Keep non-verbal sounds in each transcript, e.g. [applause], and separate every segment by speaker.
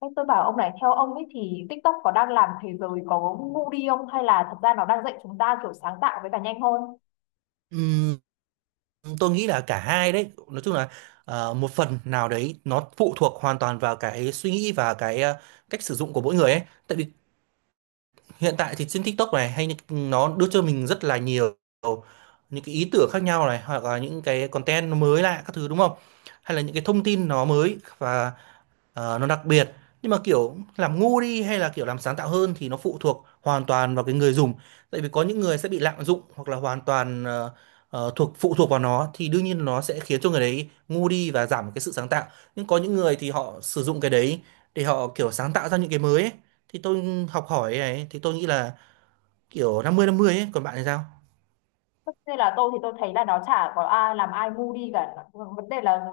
Speaker 1: Em tôi bảo ông này theo ông ấy thì TikTok có đang làm thế giới có ngu đi không hay là thật ra nó đang dạy chúng ta kiểu sáng tạo với cả nhanh hơn?
Speaker 2: Ừm, tôi nghĩ là cả hai đấy nói chung là một phần nào đấy nó phụ thuộc hoàn toàn vào cái suy nghĩ và cái cách sử dụng của mỗi người ấy. Tại vì hiện tại thì trên TikTok này hay nó đưa cho mình rất là nhiều những cái ý tưởng khác nhau này, hoặc là những cái content nó mới lạ các thứ đúng không, hay là những cái thông tin nó mới và nó đặc biệt. Nhưng mà kiểu làm ngu đi hay là kiểu làm sáng tạo hơn thì nó phụ thuộc hoàn toàn vào cái người dùng. Tại vì có những người sẽ bị lạm dụng hoặc là hoàn toàn ờ, ờ, thuộc phụ thuộc vào nó, thì đương nhiên nó sẽ khiến cho người đấy ngu đi và giảm cái sự sáng tạo. Nhưng có những người thì họ sử dụng cái đấy để họ kiểu sáng tạo ra những cái mới ấy. Thì tôi học hỏi này, thì tôi nghĩ là kiểu 50-50 ấy, còn bạn thì sao?
Speaker 1: Tất nhiên là tôi thấy là nó chả có ai làm ai ngu đi cả. Vấn đề là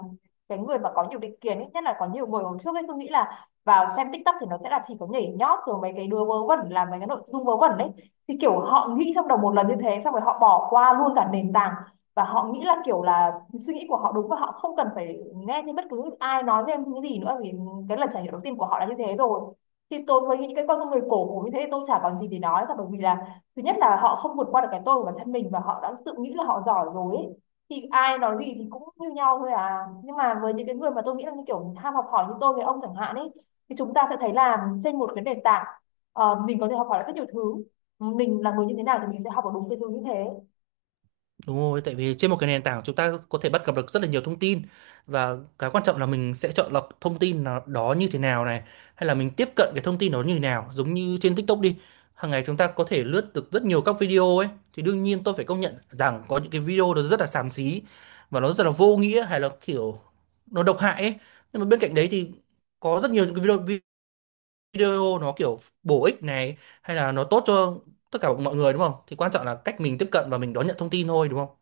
Speaker 1: cái người mà có nhiều định kiến ấy, nhất là có nhiều người hồi trước ấy, tôi nghĩ là vào xem TikTok thì nó sẽ là chỉ có nhảy nhót rồi mấy cái đứa vớ vẩn làm mấy cái nội dung vớ vẩn đấy, thì kiểu họ nghĩ trong đầu một lần như thế xong rồi họ bỏ qua luôn cả nền tảng. Và họ nghĩ là kiểu là suy nghĩ của họ đúng và họ không cần phải nghe thêm bất cứ ai nói thêm những gì nữa, vì cái lần trải nghiệm đầu tiên của họ là như thế rồi. Thì tôi mới nghĩ cái con người cổ hủ như thế thì tôi chả còn gì để nói cả, bởi vì là thứ nhất là họ không vượt qua được cái tôi của bản thân mình và họ đã tự nghĩ là họ giỏi rồi ấy. Thì ai nói gì thì cũng như nhau thôi à, nhưng mà với những cái người mà tôi nghĩ là như kiểu ham học hỏi như tôi với ông chẳng hạn ấy, thì chúng ta sẽ thấy là trên một cái nền tảng, mình có thể học hỏi được rất nhiều thứ. Mình là người như thế nào thì mình sẽ học được đúng cái thứ như thế.
Speaker 2: Đúng rồi, tại vì trên một cái nền tảng chúng ta có thể bắt gặp được rất là nhiều thông tin, và cái quan trọng là mình sẽ chọn lọc thông tin đó như thế nào này, hay là mình tiếp cận cái thông tin đó như thế nào. Giống như trên TikTok đi, hàng ngày chúng ta có thể lướt được rất nhiều các video ấy, thì đương nhiên tôi phải công nhận rằng có những cái video nó rất là xàm xí và nó rất là vô nghĩa, hay là kiểu nó độc hại ấy. Nhưng mà bên cạnh đấy thì có rất nhiều những cái video video nó kiểu bổ ích này, hay là nó tốt cho tất cả mọi người đúng không. Thì quan trọng là cách mình tiếp cận và mình đón nhận thông tin thôi, đúng không?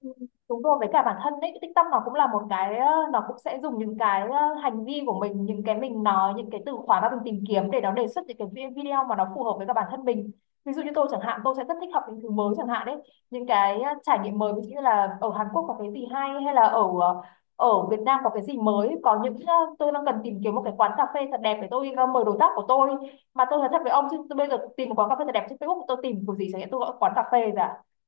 Speaker 1: Ừ. Đúng rồi, với cả bản thân đấy tích tâm nó cũng là một cái, nó cũng sẽ dùng những cái hành vi của mình, những cái mình nói, những cái từ khóa mà mình tìm kiếm để nó đề xuất những cái video mà nó phù hợp với cả bản thân mình. Ví dụ như tôi chẳng hạn, tôi sẽ rất thích học những thứ mới chẳng hạn đấy, những cái trải nghiệm mới, ví dụ như là ở Hàn Quốc có cái gì hay, hay là ở ở Việt Nam có cái gì mới, có những tôi đang cần tìm kiếm một cái quán cà phê thật đẹp để tôi mời đối tác của tôi. Mà tôi nói thật với ông chứ, tôi bây giờ tìm một quán cà phê thật đẹp trên Facebook, tôi tìm kiểu gì chẳng hạn, tôi gọi quán cà phê rồi,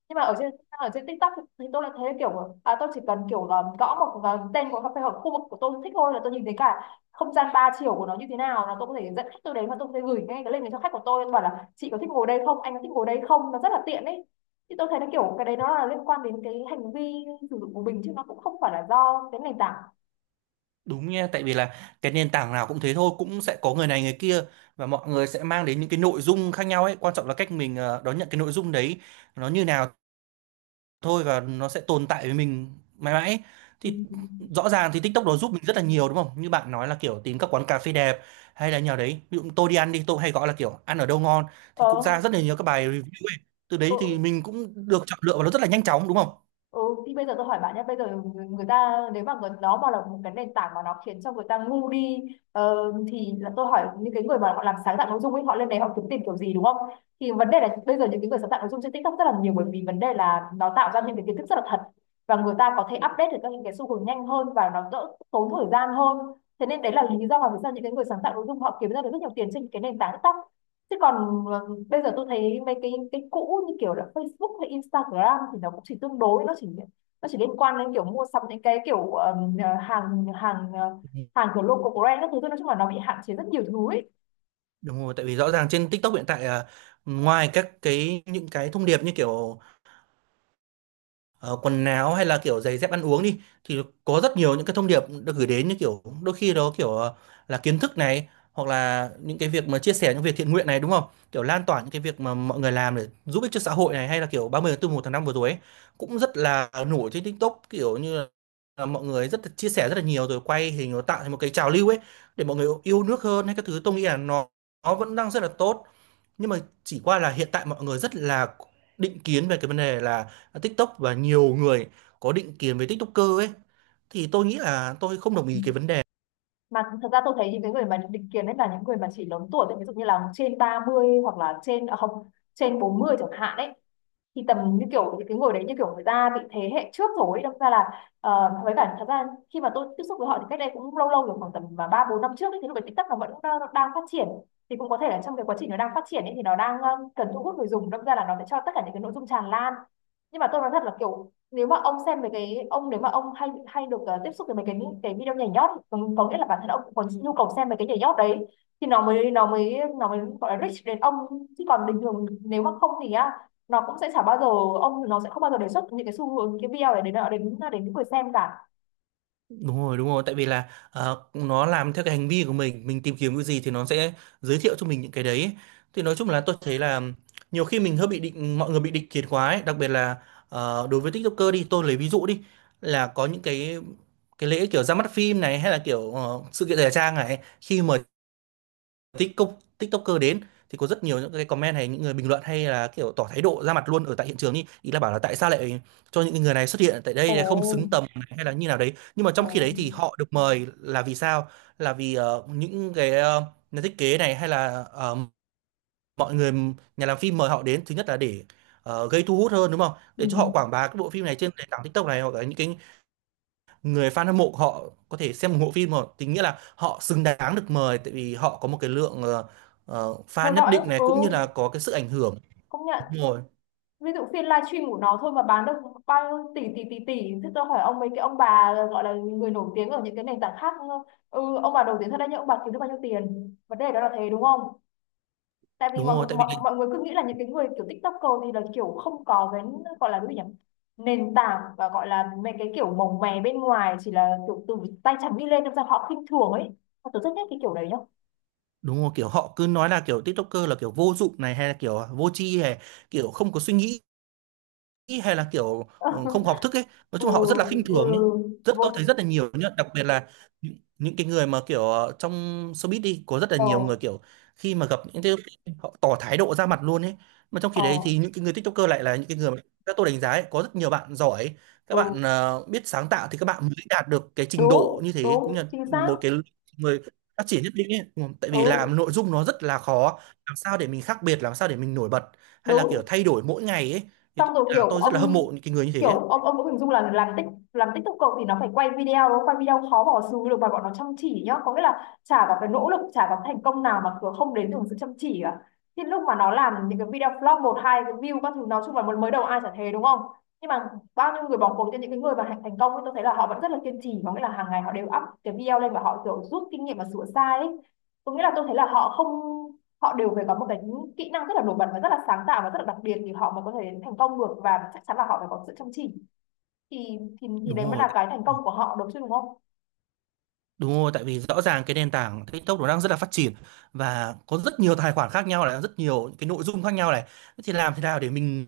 Speaker 1: nhưng mà ở trên, ở trên TikTok thì tôi lại thấy kiểu à, tôi chỉ cần kiểu là gõ một cái tên của cà phê hoặc khu vực của tôi thích thôi là tôi nhìn thấy cả không gian ba chiều của nó như thế nào, là tôi có thể dẫn khách tôi đến và tôi có thể gửi ngay cái link này cho khách của tôi bảo là chị có thích ngồi đây không, anh có thích ngồi đây không, nó rất là tiện ấy. Thì tôi thấy nó kiểu cái đấy nó là liên quan đến cái hành vi sử dụng của mình chứ nó cũng không phải là do cái nền tảng.
Speaker 2: Đúng nha, tại vì là cái nền tảng nào cũng thế thôi, cũng sẽ có người này người kia, và mọi người sẽ mang đến những cái nội dung khác nhau ấy. Quan trọng là cách mình đón nhận cái nội dung đấy nó như nào thôi, và nó sẽ tồn tại với mình mãi mãi ấy.
Speaker 1: Ừ.
Speaker 2: Thì rõ ràng thì TikTok nó giúp mình rất là nhiều đúng không? Như bạn nói là kiểu tìm các quán cà phê đẹp, hay là nhà đấy. Ví dụ tôi đi ăn đi, tôi hay gọi là kiểu ăn ở đâu ngon,
Speaker 1: ờ
Speaker 2: thì cũng ra rất là nhiều các bài review ấy. Từ đấy thì
Speaker 1: ừ.
Speaker 2: mình cũng được chọn lựa và nó rất là nhanh chóng đúng không?
Speaker 1: Ừ, thì bây giờ tôi hỏi bạn nhé, bây giờ người người ta, nếu mà người, nó mà là một cái nền tảng mà nó khiến cho người ta ngu đi, ờ, thì là tôi hỏi những cái người mà họ làm sáng tạo nội dung ấy, họ lên đấy họ kiếm tìm kiểu gì đúng không? Thì vấn đề là bây giờ những cái người sáng tạo nội dung trên TikTok rất là nhiều, bởi vì vấn đề là nó tạo ra những cái kiến thức rất là thật, và người ta có thể update được các những cái xu hướng nhanh hơn và nó đỡ tốn thời gian hơn. Thế nên đấy là lý do mà vì sao những cái người sáng tạo nội dung họ kiếm ra được rất nhiều tiền trên cái nền tảng TikTok. Thế còn bây giờ tôi thấy mấy cái cũ như kiểu là Facebook hay Instagram thì nó cũng chỉ tương đối, nó chỉ liên quan đến kiểu mua sắm những cái kiểu hàng hàng ờ, hàng kiểu local brand các thứ thôi, nói chung là nó bị hạn chế rất nhiều thứ ấy.
Speaker 2: Đúng rồi, tại vì rõ ràng trên TikTok hiện tại à, ngoài các cái những cái thông điệp như kiểu ờ, quần áo hay là kiểu giày dép ăn uống đi, thì có rất nhiều những cái thông điệp được gửi đến, như kiểu đôi khi đó kiểu là kiến thức này, hoặc là những cái việc mà chia sẻ những việc thiện nguyện này đúng không, kiểu lan tỏa những cái việc mà mọi người làm để giúp ích cho xã hội này, hay là kiểu 30 tháng 4 một tháng 5 vừa rồi ấy, cũng rất là nổi trên TikTok, kiểu như là mọi người rất là chia sẻ rất là nhiều, rồi quay hình nó tạo thành một cái trào lưu ấy, để mọi người yêu nước hơn hay các thứ. Tôi nghĩ là nó vẫn đang rất là tốt, nhưng mà chỉ qua là hiện tại mọi người rất là định kiến về cái vấn đề là TikTok, và nhiều người có định kiến với TikToker ấy, thì tôi nghĩ là tôi không đồng ý cái vấn đề.
Speaker 1: Mà thật ra tôi thấy những cái người mà định kiến đấy là những người mà chỉ lớn tuổi thôi, ví dụ như là trên 30, hoặc là trên, à không, trên 40 chẳng hạn đấy. Thì tầm như kiểu những cái người đấy như kiểu người ta bị thế hệ trước rồi ấy, đâm ra là với cả thật ra khi mà tôi tiếp xúc với họ thì cách đây cũng lâu lâu rồi, khoảng tầm mà ba bốn năm trước ấy, thì lúc đấy TikTok nó vẫn đang phát triển. Thì cũng có thể là trong cái quá trình nó đang phát triển ấy, thì nó đang cần thu hút người dùng, đâm ra là nó sẽ cho tất cả những cái nội dung tràn lan. Nhưng mà tôi nói thật là kiểu, nếu mà ông xem về cái ông, nếu mà ông hay hay được tiếp xúc với mấy cái video nhảy nhót, có nghĩa là bản thân ông cũng có nhu cầu xem về cái nhảy nhót đấy, thì nó mới gọi là reach đến ông. Chứ còn bình thường nếu mà không thì á, nó cũng sẽ chả bao giờ, ông nó sẽ không bao giờ đề xuất những cái xu hướng cái video này đến đến đến những người xem cả.
Speaker 2: Đúng rồi, đúng rồi, tại vì là nó làm theo cái hành vi của mình tìm kiếm cái gì thì nó sẽ giới thiệu cho mình những cái đấy. Thì nói chung là tôi thấy là nhiều khi mình hơi bị định, mọi người bị định kiến quá ấy, đặc biệt là đối với TikToker đi, tôi lấy ví dụ đi, là có những cái lễ kiểu ra mắt phim này, hay là kiểu sự kiện thời trang này. Khi mà TikTok TikToker đến thì có rất nhiều những cái comment, hay những người bình luận, hay là kiểu tỏ thái độ ra mặt luôn ở tại hiện trường đi, ý là bảo là tại sao lại cho những người này xuất hiện tại
Speaker 1: Ồ.
Speaker 2: đây, không xứng tầm hay là như nào đấy. Nhưng mà trong
Speaker 1: Ồ.
Speaker 2: khi đấy thì họ được mời là vì sao, là vì những cái nhà thiết kế này, hay là mọi người nhà làm phim mời họ đến, thứ nhất là để gây thu hút hơn đúng không,
Speaker 1: Ừ.
Speaker 2: để cho họ quảng bá cái bộ phim này trên nền tảng TikTok này, hoặc là những cái người fan hâm mộ họ có thể xem ủng hộ phim. Mà tính nghĩa là họ xứng đáng được mời, tại vì họ có một cái lượng
Speaker 1: Theo
Speaker 2: fan nhất
Speaker 1: dõi.
Speaker 2: định này,
Speaker 1: Ừ,
Speaker 2: cũng như là có cái sức ảnh hưởng.
Speaker 1: công nhận.
Speaker 2: Đúng rồi,
Speaker 1: Ví dụ phiên livestream của nó thôi mà bán được bao nhiêu tỷ tỷ tỷ tỷ thế. Tôi hỏi ông, mấy cái ông bà gọi là người nổi tiếng ở những cái nền tảng khác, ừ, ông bà nổi tiếng thật đấy, nhưng ông bà kiếm được bao nhiêu tiền? Vấn đề đó là thế, đúng không? Tại vì
Speaker 2: đúng rồi, tại vì
Speaker 1: mọi người cứ nghĩ là những cái người kiểu TikToker thì là kiểu không có cái gọi là cái gì nhỉ, nền tảng, và gọi là mấy cái kiểu mồng mè bên ngoài, chỉ là kiểu từ tay trắng đi lên, đâm ra họ khinh thường ấy. Mà tôi rất ghét cái kiểu đấy nhá.
Speaker 2: đúng rồi, kiểu họ cứ nói là kiểu TikToker là kiểu vô dụng này, hay là kiểu vô tri, hay kiểu không có suy nghĩ nghĩ, hay là kiểu không học
Speaker 1: [laughs]
Speaker 2: thức ấy. Nói
Speaker 1: Ừ.
Speaker 2: chung họ rất là khinh
Speaker 1: Ừ.
Speaker 2: thường nhé, rất tôi thấy
Speaker 1: Vô.
Speaker 2: rất là nhiều nhá, đặc biệt là những cái người mà kiểu trong showbiz đi, có rất là
Speaker 1: Ờ.
Speaker 2: nhiều người kiểu khi mà gặp những cái, họ tỏ thái độ ra mặt luôn ấy. Mà trong khi
Speaker 1: Ờ.
Speaker 2: đấy thì những cái người TikToker lại là những cái người mà các tôi đánh giá ấy, có rất nhiều bạn giỏi, các
Speaker 1: Ừ.
Speaker 2: bạn biết sáng tạo, thì các bạn mới đạt được cái trình độ
Speaker 1: Đúng
Speaker 2: như thế, cũng
Speaker 1: đúng,
Speaker 2: là
Speaker 1: chính xác.
Speaker 2: một cái người phát triển nhất định ấy. Ừ, tại vì
Speaker 1: Ừ,
Speaker 2: làm nội dung nó rất là khó, làm sao để mình khác biệt, làm sao để mình nổi bật, hay là kiểu
Speaker 1: đúng.
Speaker 2: thay đổi mỗi ngày ấy, thì
Speaker 1: Xong
Speaker 2: tôi
Speaker 1: rồi
Speaker 2: là
Speaker 1: kiểu
Speaker 2: tôi rất là hâm
Speaker 1: ông,
Speaker 2: mộ những cái người như
Speaker 1: kiểu
Speaker 2: thế.
Speaker 1: ông ông cũng hình dung là làm tích, làm TikToker thì nó phải quay video đúng không? Quay video khó bỏ xứ được, mà bọn nó chăm chỉ nhá, có nghĩa là chả có cái nỗ lực, chả có thành công nào mà cứ không đến từ sự chăm chỉ cả. Thì lúc mà nó làm những cái video flop một hai cái view các thứ, nói chung là mới mới đầu ai chả thế đúng không? Nhưng mà bao nhiêu người bỏ cuộc cho những cái người mà thành thành công ấy, tôi thấy là họ vẫn rất là kiên trì, có nghĩa là hàng ngày họ đều up cái video lên và họ kiểu rút kinh nghiệm và sửa sai ấy. Có nghĩa là tôi thấy là họ không, họ đều phải có một cái kỹ năng rất là nổi bật và rất là sáng tạo và rất là đặc biệt thì họ mới có thể đến thành công được, và chắc chắn là họ phải có sự chăm chỉ. Thì
Speaker 2: Đúng
Speaker 1: đấy mới
Speaker 2: rồi.
Speaker 1: là cái thành
Speaker 2: Ừ,
Speaker 1: công của họ, đúng chứ, đúng không?
Speaker 2: đúng rồi, tại vì rõ ràng cái nền tảng TikTok nó đang rất là phát triển, và có rất nhiều tài khoản khác nhau này, rất nhiều những cái nội dung khác nhau này. Thế thì làm thế nào để mình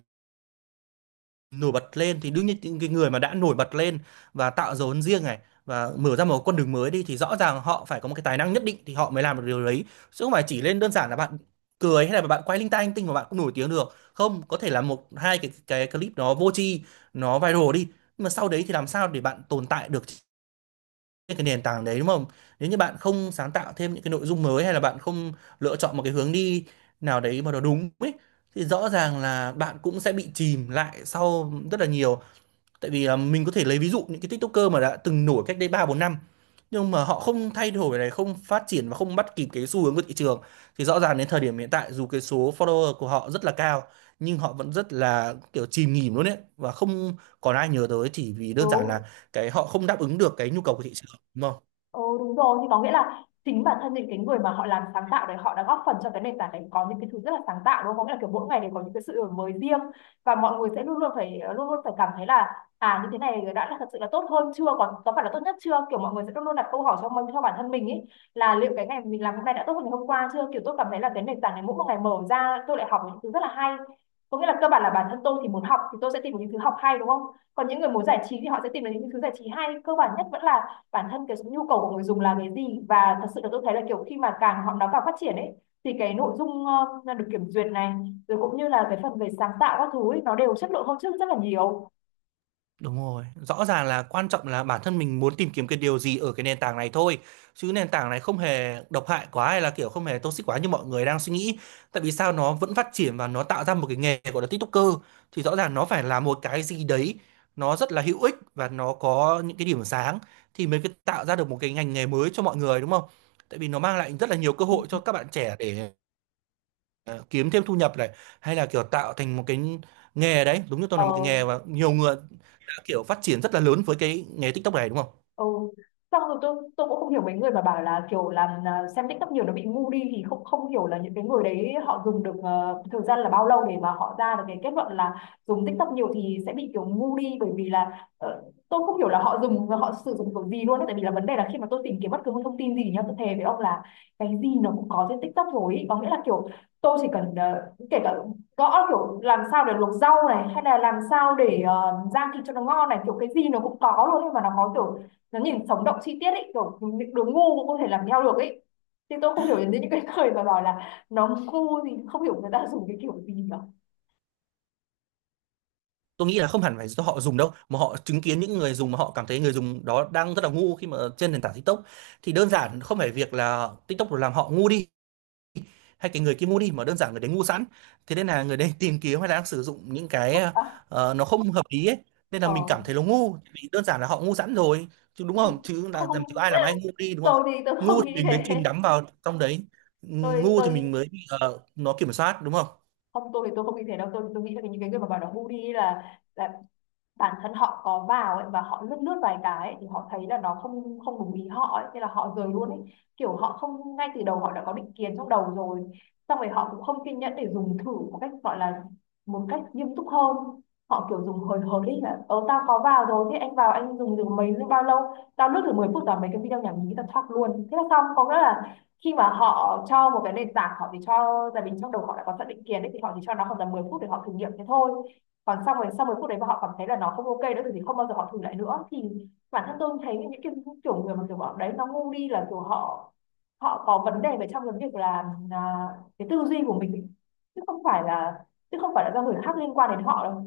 Speaker 2: nổi bật lên, thì đương nhiên những cái người mà đã nổi bật lên và tạo dấu ấn riêng này, và mở ra một con đường mới đi, thì rõ ràng họ phải có một cái tài năng nhất định thì họ mới làm được điều đấy. Chứ không phải chỉ lên đơn giản là bạn cười, hay là bạn quay linh tay linh tinh mà bạn cũng nổi tiếng được. Không, có thể là một hai cái clip nó vô tri nó viral đi, nhưng mà sau đấy thì làm sao để bạn tồn tại được trên cái nền tảng đấy đúng không? Nếu như bạn không sáng tạo thêm những cái nội dung mới, hay là bạn không lựa chọn một cái hướng đi nào đấy mà nó đúng ấy, thì rõ ràng là bạn cũng sẽ bị chìm lại sau rất là nhiều. Tại vì à, mình có thể lấy ví dụ những cái TikToker mà đã từng nổi cách đây 3 4 năm, nhưng mà họ không thay đổi này, không phát triển và không bắt kịp cái xu hướng của thị trường, thì rõ ràng đến thời điểm hiện tại dù cái số follower của họ rất là cao, nhưng họ vẫn rất là kiểu chìm nghỉm luôn ấy, và không còn ai nhớ tới, chỉ vì đơn giản
Speaker 1: Đúng.
Speaker 2: là cái họ không đáp ứng được cái nhu cầu của thị trường đúng không?
Speaker 1: Ừ, đúng rồi, thì có nghĩa là chính bản thân những cái người mà họ làm sáng tạo đấy họ đã góp phần cho cái nền tảng đấy có những cái thứ rất là sáng tạo đúng không? Có nghĩa là kiểu mỗi ngày đều có những cái sự đổi mới riêng và mọi người sẽ luôn luôn phải cảm thấy là à như thế này đã là thật sự là tốt hơn chưa, còn có phải là tốt nhất chưa, kiểu mọi người sẽ luôn luôn đặt câu hỏi cho mình, cho bản thân mình ấy, là liệu cái ngày mình làm hôm nay đã tốt hơn ngày hôm qua chưa. Kiểu tôi cảm thấy là cái nền tảng này mỗi một ngày mở ra tôi lại học những thứ rất là hay. Có nghĩa là cơ bản là bản thân tôi thì muốn học thì tôi sẽ tìm những thứ học hay, đúng không, còn những người muốn giải trí thì họ sẽ tìm đến những thứ giải trí hay. Cơ bản nhất vẫn là bản thân cái nhu cầu của người dùng là cái gì, và thật sự là tôi thấy là kiểu khi mà càng họ nó càng phát triển ấy, thì cái nội dung được kiểm duyệt này, rồi cũng như là cái phần về sáng tạo các thứ ấy, nó đều chất lượng hơn trước rất là nhiều.
Speaker 2: Đúng rồi, rõ ràng là quan trọng là bản thân mình muốn tìm kiếm cái điều gì ở cái nền tảng này thôi, chứ nền tảng này không hề độc hại quá, hay là kiểu không hề toxic quá như mọi người đang suy nghĩ. Tại vì sao nó vẫn phát triển và nó tạo ra một cái nghề gọi là TikToker, thì rõ ràng nó phải là một cái gì đấy nó rất là hữu ích và nó có những cái điểm sáng, thì mới tạo ra được một cái ngành nghề mới cho mọi người đúng không? Tại vì nó mang lại rất là nhiều cơ hội cho các bạn trẻ, để ờ, kiếm thêm thu nhập này, hay là kiểu tạo thành một cái nghề đấy, đúng như tôi
Speaker 1: ờ,
Speaker 2: là một cái nghề, và nhiều người đã kiểu phát triển rất là lớn với cái nghề TikTok này đúng không?
Speaker 1: Ừ. Xong rồi tôi cũng không hiểu mấy người mà bảo là kiểu xem TikTok nhiều nó bị ngu đi, thì không không hiểu là những cái người đấy họ dùng được thời gian là bao lâu để mà họ ra được cái kết luận là dùng TikTok nhiều thì sẽ bị kiểu ngu đi. Bởi vì là tôi không hiểu là họ sử dụng kiểu gì luôn ấy. Tại vì là vấn đề là khi mà tôi tìm kiếm bất cứ một thông tin gì nhá, tôi thề với ông là cái gì nó cũng có trên TikTok rồi ý. Có nghĩa là kiểu tôi chỉ cần, kể cả gõ kiểu làm sao để luộc rau này, hay là làm sao để rang thịt cho nó ngon này, kiểu cái gì nó cũng có luôn, nhưng mà nó có kiểu nó nhìn sống động chi tiết ấy, kiểu những đứa ngu cũng có thể làm theo được ấy. Thì tôi không hiểu đến những cái [laughs] người mà bảo là nó ngu thì không hiểu người ta dùng cái kiểu gì cả.
Speaker 2: Tôi nghĩ là không hẳn phải do họ dùng đâu, mà họ chứng kiến những người dùng mà họ cảm thấy người dùng đó đang rất là ngu khi mà trên nền tảng TikTok. Thì đơn giản không phải việc là TikTok làm họ ngu đi hay cái người kia mua đi, mà đơn giản người đấy ngu sẵn. Thế nên là người đấy tìm kiếm hay là đang sử dụng những cái
Speaker 1: à,
Speaker 2: nó không hợp lý ấy, nên là
Speaker 1: ờ
Speaker 2: mình cảm thấy nó ngu, vì đơn giản là họ ngu sẵn rồi, chứ đúng không,
Speaker 1: [laughs]
Speaker 2: chứ là làm, chứ
Speaker 1: Không,
Speaker 2: ai làm ai ngu đi đúng
Speaker 1: tôi
Speaker 2: không?
Speaker 1: thì tôi
Speaker 2: Ngu
Speaker 1: không
Speaker 2: thì
Speaker 1: nghĩ
Speaker 2: mình mới
Speaker 1: thế.
Speaker 2: chìm đắm vào trong đấy,
Speaker 1: tôi
Speaker 2: ngu thì
Speaker 1: tôi
Speaker 2: mình mới bị nó kiểm soát đúng không?
Speaker 1: tôi thì tôi không nghĩ thế đâu. Tôi nghĩ là những cái người mà bảo nó ngu đi là bản thân họ có vào ấy, và họ lướt lướt vài cái ấy, thì họ thấy là nó không không đúng ý họ ấy, thế là họ rời luôn ấy. Kiểu họ không, ngay từ đầu họ đã có định kiến trong đầu rồi, xong rồi họ cũng không kiên nhẫn để dùng thử một cách gọi là một cách nghiêm túc hơn. Họ kiểu dùng hời hợt ấy, là ờ tao có vào rồi, thế anh vào anh dùng được mấy bao lâu, tao lướt thử 10 phút là mấy cái video nhảm nhí tao thoát luôn thế là xong. Có nghĩa là khi mà họ cho một cái nền tảng, họ chỉ cho, tại vì trong đầu họ đã có sẵn định kiến ấy, thì họ chỉ cho nó khoảng tầm 10 phút để họ thử nghiệm thế thôi. Còn xong rồi sau 10 phút đấy mà họ cảm thấy là nó không ok nữa thì không bao giờ họ thử lại nữa. Thì bản thân tôi thấy những cái kiểu người mà kiểu bọn đấy nó ngu đi là kiểu họ họ có vấn đề về trong cái việc là cái tư duy của mình, chứ không phải là chứ không phải là do người khác liên quan đến họ đâu.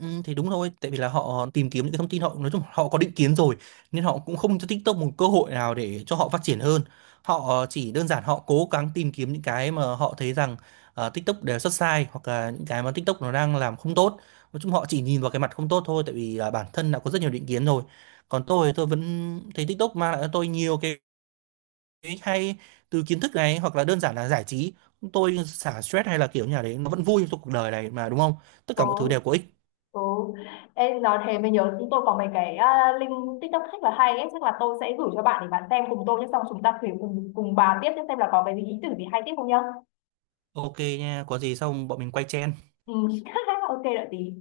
Speaker 2: Ừ, thì đúng thôi, tại vì là họ tìm kiếm những cái thông tin, họ nói chung họ có định kiến rồi, nên họ cũng không cho TikTok một cơ hội nào để cho họ phát triển hơn. Họ chỉ đơn giản họ cố gắng tìm kiếm những cái mà họ thấy rằng TikTok đều xuất sai, hoặc là những cái mà TikTok nó đang làm không tốt. Nói chung họ chỉ nhìn vào cái mặt không tốt thôi, tại vì là bản thân đã có rất nhiều định kiến rồi. Còn tôi vẫn thấy TikTok mang lại cho tôi nhiều cái hay, từ kiến thức này hoặc là đơn giản là giải trí. Tôi xả stress, hay là kiểu như là đấy, nó vẫn vui trong cuộc đời này mà đúng không? Tất cả mọi thứ
Speaker 1: Ừ,
Speaker 2: đều có ích.
Speaker 1: ừ. Ê, nói thế mới nhớ, chúng tôi có mấy cái link TikTok rất là hay ấy. Chắc là tôi sẽ gửi cho bạn để bạn xem cùng tôi nhé, xong chúng ta thử cùng cùng bà tiếp nhé, xem là có cái ý tưởng gì hay tiếp không nhá.
Speaker 2: Ok nha, có gì xong bọn mình quay chen.
Speaker 1: Ừ. [laughs] Ok, đợi tí.